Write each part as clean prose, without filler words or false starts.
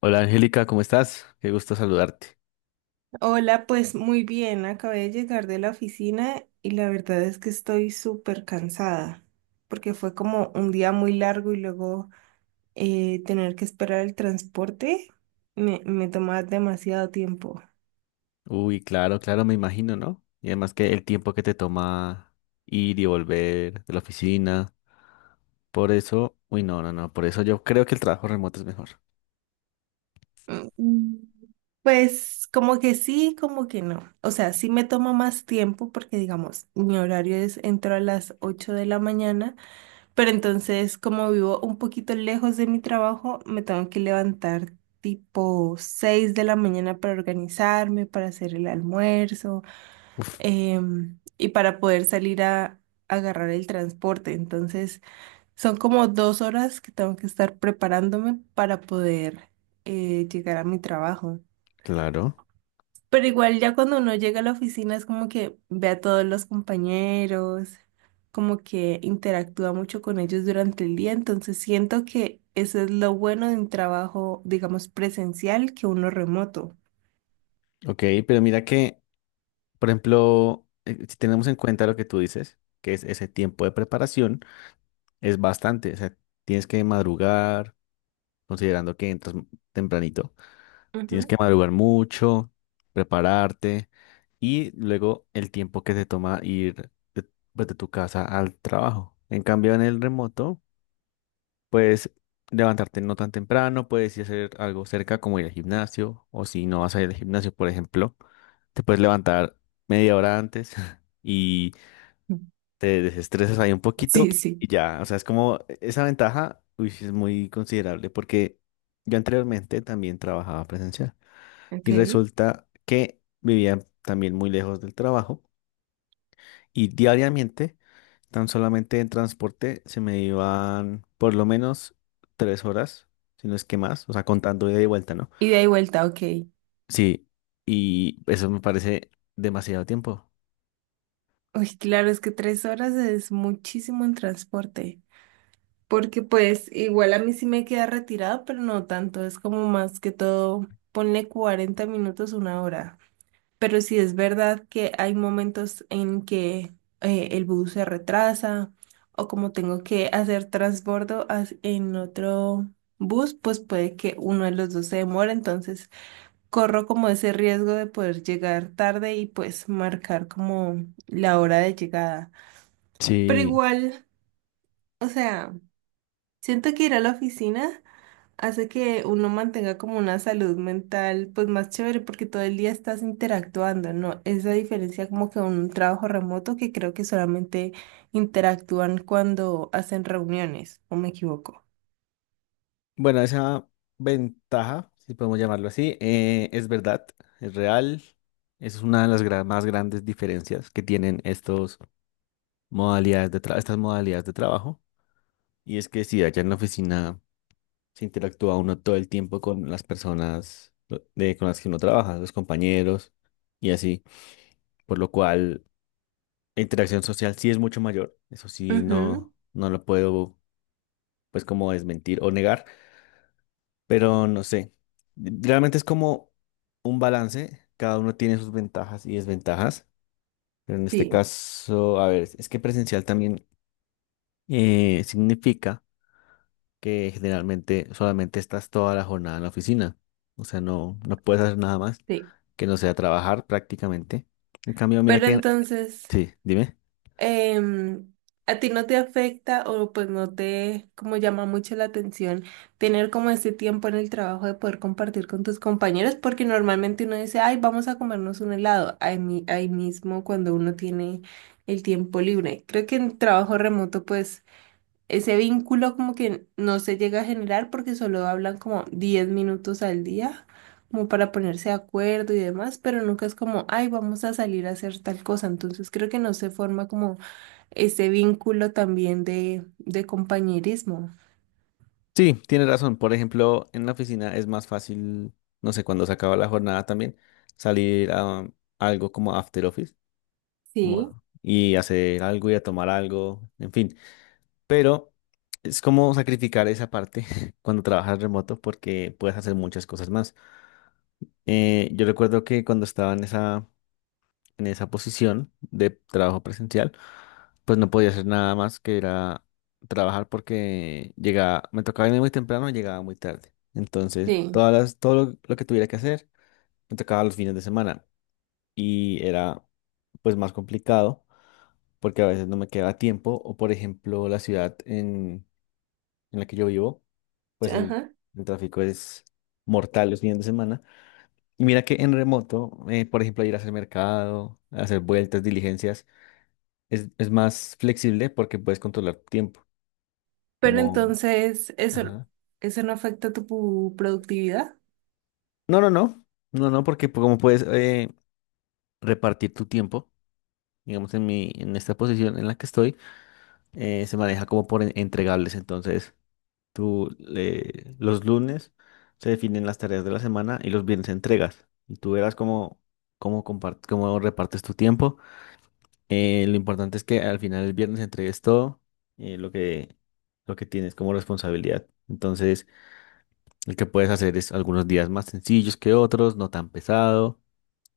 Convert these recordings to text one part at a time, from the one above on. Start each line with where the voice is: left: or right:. left: Hola Angélica, ¿cómo estás? Qué gusto saludarte.
right: Hola, pues muy bien, acabé de llegar de la oficina y la verdad es que estoy súper cansada porque fue como un día muy largo y luego tener que esperar el transporte me tomaba demasiado tiempo.
left: Uy, claro, claro, me imagino, ¿no? Y además que el tiempo que te toma ir y volver de la oficina, por eso, uy, no, no, no, por eso yo creo que el trabajo remoto es mejor.
right: Mm, Pues como que sí, como que no. O sea, sí me toma más tiempo porque, digamos, mi horario es entro a las 8 de la mañana. Pero entonces, como vivo un poquito lejos de mi trabajo, me tengo que levantar tipo 6 de la mañana para organizarme, para hacer el almuerzo,
left: Uf,
right: y para poder salir a agarrar el transporte. Entonces, son como 2 horas que tengo que estar preparándome para poder llegar a mi trabajo.
left: claro.
right: Pero igual ya cuando uno llega a la oficina es como que ve a todos los compañeros, como que interactúa mucho con ellos durante el día, entonces siento que eso es lo bueno de un trabajo, digamos, presencial que uno remoto.
left: Ok, pero mira que, por ejemplo, si tenemos en cuenta lo que tú dices, que es ese tiempo de preparación, es bastante, o sea, tienes que madrugar, considerando que entras tempranito. Tienes
right: Ujú.
left: que madrugar mucho, prepararte y luego el tiempo que te toma ir de, pues, de tu casa al trabajo. En cambio, en el remoto, puedes levantarte no tan temprano, puedes ir a hacer algo cerca como ir al gimnasio o si no vas a ir al gimnasio, por ejemplo, te puedes levantar media hora antes y te desestresas ahí un poquito
right: Sí, sí,
left: y ya, o sea, es como esa ventaja, uy, sí es muy considerable porque yo anteriormente también trabajaba presencial.
right: ok.
left: Y resulta que vivía también muy lejos del trabajo y diariamente, tan solamente en transporte, se me iban por lo menos tres horas, si no es que más, o sea, contando ida y vuelta, ¿no?
right: Ida y vuelta, ok.
left: Sí, y eso me parece demasiado tiempo.
right: Uy, claro, es que 3 horas es muchísimo en transporte, porque pues igual a mí sí me queda retirado, pero no tanto, es como más que todo, ponle 40 minutos, 1 hora. Pero sí es verdad que hay momentos en que el bus se retrasa o como tengo que hacer transbordo en otro bus, pues puede que uno de los dos se demore, entonces corro como ese riesgo de poder llegar tarde y pues marcar como la hora de llegada. Pero
left: Sí.
right: igual, o sea, siento que ir a la oficina hace que uno mantenga como una salud mental pues más chévere porque todo el día estás interactuando, ¿no? Esa diferencia como que un trabajo remoto que creo que solamente interactúan cuando hacen reuniones, ¿o me equivoco?
left: Bueno, esa ventaja, si podemos llamarlo así, es verdad, es real. Es una de las más grandes diferencias que tienen estos. Modalidades de estas modalidades de trabajo. Y es que si allá en la oficina se interactúa uno todo el tiempo con las personas con las que uno trabaja, los compañeros y así, por lo cual la interacción social sí es mucho mayor. Eso sí,
right: Ujú,
left: no lo puedo pues como desmentir o negar, pero no sé. Realmente es como un balance, cada uno tiene sus ventajas y desventajas, pero en este
right: sí,
left: caso, a ver, es que presencial también significa que generalmente solamente estás toda la jornada en la oficina. O sea, no puedes hacer nada más
right: sí.
left: que no sea trabajar prácticamente. En cambio, mira
right: Pero
left: que...
right: entonces,
left: Sí, dime.
right: em, ¿a ti no te afecta o pues no te como llama mucho la atención tener como ese tiempo en el trabajo de poder compartir con tus compañeros? Porque normalmente uno dice, ay, vamos a comernos un helado ahí, ahí mismo cuando uno tiene el tiempo libre. Creo que en trabajo remoto pues ese vínculo como que no se llega a generar porque solo hablan como 10 minutos al día, como para ponerse de acuerdo y demás, pero nunca es como, ay, vamos a salir a hacer tal cosa. Entonces creo que no se forma como ese vínculo también de compañerismo.
left: Sí, tienes razón. Por ejemplo, en la oficina es más fácil, no sé, cuando se acaba la jornada también, salir a algo como after office
right: Sí,
left: y hacer algo y a tomar algo, en fin. Pero es como sacrificar esa parte cuando trabajas remoto porque puedes hacer muchas cosas más. Yo recuerdo que cuando estaba en esa posición de trabajo presencial, pues no podía hacer nada más que era trabajar porque llegaba, me tocaba irme muy temprano y llegaba muy tarde. Entonces,
right: sí,
left: todo lo que tuviera que hacer me tocaba los fines de semana y era pues más complicado porque a veces no me quedaba tiempo o por ejemplo la ciudad en la que yo vivo,
right: sí,
left: pues
right: ajá.
left: el tráfico es mortal los fines de semana. Y mira que en remoto, por ejemplo, ir a hacer mercado, hacer vueltas, diligencias, es más flexible porque puedes controlar tiempo.
right: Pero
left: Como,
right: entonces, eso,
left: ajá.
right: eso no afecta tu productividad.
left: No, no, no. No, no, porque como puedes repartir tu tiempo, digamos, en esta posición en la que estoy, se maneja como por entregables. Entonces, los lunes se definen las tareas de la semana y los viernes entregas. Y tú verás cómo, cómo, cómo repartes tu tiempo. Lo importante es que al final el viernes entregues todo eh, lo que, lo que tienes como responsabilidad. Entonces, lo que puedes hacer es algunos días más sencillos que otros, no tan pesado,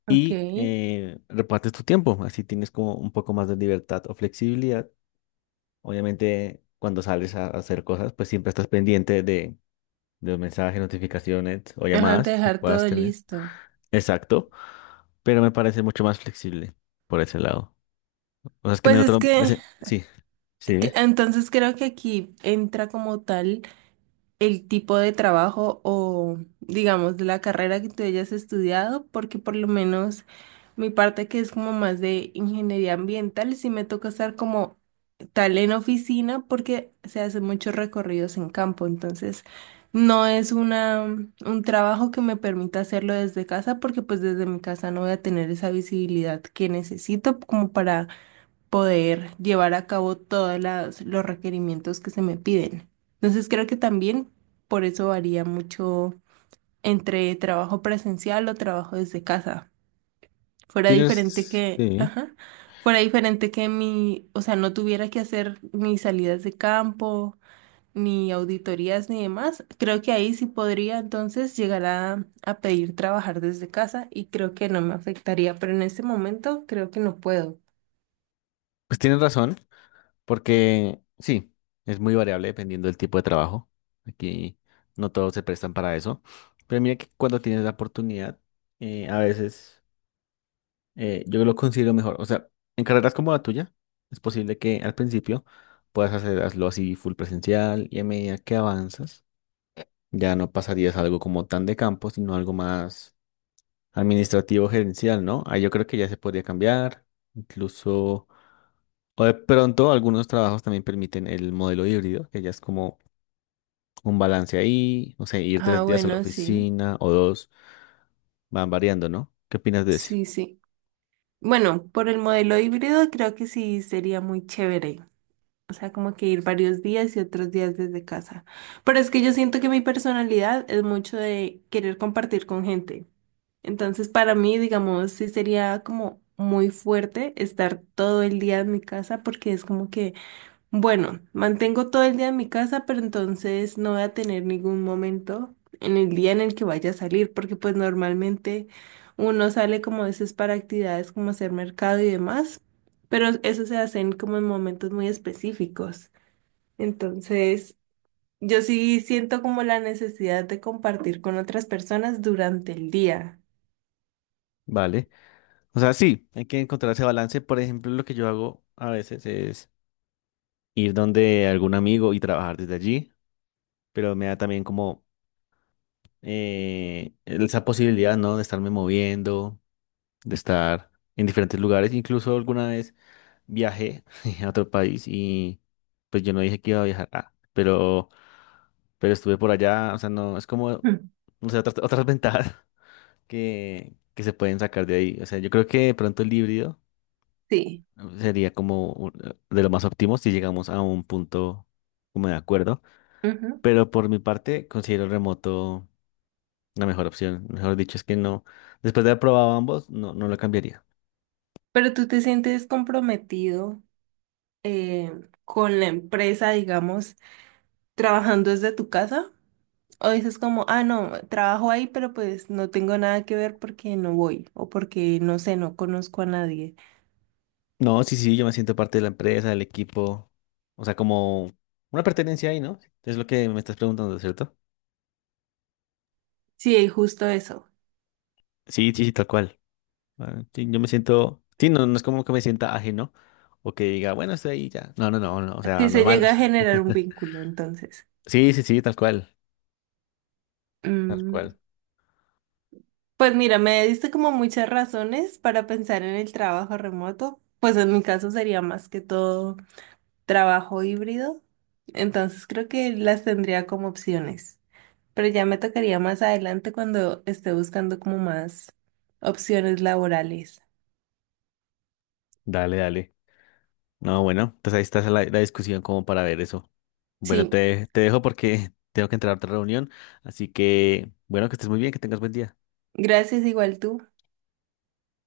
right: Ok.
left: y repartes tu tiempo. Así tienes como un poco más de libertad o flexibilidad. Obviamente, cuando sales a hacer cosas, pues siempre estás pendiente de los mensajes, notificaciones o
right: Ajá, de
left: llamadas que
right: dejar todo
left: puedas tener.
right: listo.
left: Exacto, pero me parece mucho más flexible por ese lado. O sea, es que en
right: Pues
left: el
right: es
left: otro...
right: que,
left: Sí, sí, ¿eh?
right: entonces creo que aquí entra como tal el tipo de trabajo o, digamos, la carrera que tú hayas estudiado, porque por lo menos mi parte que es como más de ingeniería ambiental, sí me toca estar como tal en oficina porque se hacen muchos recorridos en campo, entonces no es una, un trabajo que me permita hacerlo desde casa porque pues desde mi casa no voy a tener esa visibilidad que necesito como para poder llevar a cabo todos los requerimientos que se me piden. Entonces creo que también por eso varía mucho entre trabajo presencial o trabajo desde casa. Fuera diferente
left: Tienes...
right: que,
left: Sí.
right: ajá, fuera diferente que mi, o sea, no tuviera que hacer ni salidas de campo, ni auditorías, ni demás. Creo que ahí sí podría entonces llegar a pedir trabajar desde casa y creo que no me afectaría, pero en este momento creo que no puedo.
left: Pues tienes razón. Porque sí, es muy variable dependiendo del tipo de trabajo. Aquí no todos se prestan para eso. Pero mira que cuando tienes la oportunidad, a veces yo lo considero mejor. O sea, en carreras como la tuya, es posible que al principio hazlo así full presencial y a medida que avanzas, ya no pasarías algo como tan de campo, sino algo más administrativo, gerencial, ¿no? Ahí yo creo que ya se podría cambiar, incluso. O de pronto algunos trabajos también permiten el modelo híbrido, que ya es como un balance ahí, o sea, ir
right: Ah,
left: tres días a la
right: bueno, sí,
left: oficina o dos, van variando, ¿no? ¿Qué opinas de ese?
right: sí, sí. Bueno, por el modelo híbrido creo que sí sería muy chévere. O sea, como que ir varios días y otros días desde casa. Pero es que yo siento que mi personalidad es mucho de querer compartir con gente. Entonces, para mí, digamos, sí sería como muy fuerte estar todo el día en mi casa porque es como que bueno, mantengo todo el día en mi casa, pero entonces no voy a tener ningún momento en el día en el que vaya a salir, porque pues normalmente uno sale como a veces para actividades como hacer mercado y demás, pero eso se hacen como en momentos muy específicos. Entonces, yo sí siento como la necesidad de compartir con otras personas durante el día.
left: Vale. O sea, sí, hay que encontrar ese balance. Por ejemplo, lo que yo hago a veces es ir donde algún amigo y trabajar desde allí, pero me da también como esa posibilidad, ¿no? De estarme moviendo, de estar en diferentes lugares. Incluso alguna vez viajé a otro país y pues yo no dije que iba a viajar, ah, pero estuve por allá, o sea, no, es como,
right: Mm.
left: no sé, otras ventajas que se pueden sacar de ahí. O sea, yo creo que de pronto el híbrido
right: Sí,
left: sería como de lo más óptimo si llegamos a un punto como de acuerdo,
right: ujú.
left: pero por mi parte considero el remoto la mejor opción. Mejor dicho, es que no, después de haber probado ambos, no lo cambiaría.
right: ¿Pero tú te sientes comprometido eh, con la empresa, digamos, trabajando desde tu casa? ¿O dices como, ah, no, trabajo ahí, pero pues no tengo nada que ver porque no voy o porque no sé, no conozco a nadie?
left: No, sí, sí, yo me siento parte de la empresa, del equipo, o sea, como una pertenencia ahí, ¿no? Es lo que me estás preguntando, ¿cierto?
right: Sí, justo eso.
left: Sí, sí, sí, tal cual. Ah, sí, yo me siento, sí, no, no es como que me sienta ajeno o que diga, bueno, estoy ahí ya. No, no, no, no, o sea,
right: Si se
left: normal.
right: llega a generar un vínculo, entonces.
left: Sí, sí, sí, tal cual, tal
right: Mm,
left: cual.
right: pues mira, me diste como muchas razones para pensar en el trabajo remoto. Pues en mi caso sería más que todo trabajo híbrido. Entonces creo que las tendría como opciones. Pero ya me tocaría más adelante cuando esté buscando como más opciones laborales.
left: Dale, dale. No, bueno, entonces ahí está la discusión como para ver eso. Bueno,
right: Sí,
left: te dejo porque tengo que entrar a otra reunión, así que, bueno, que estés muy bien, que tengas buen día.
right: gracias igual tú.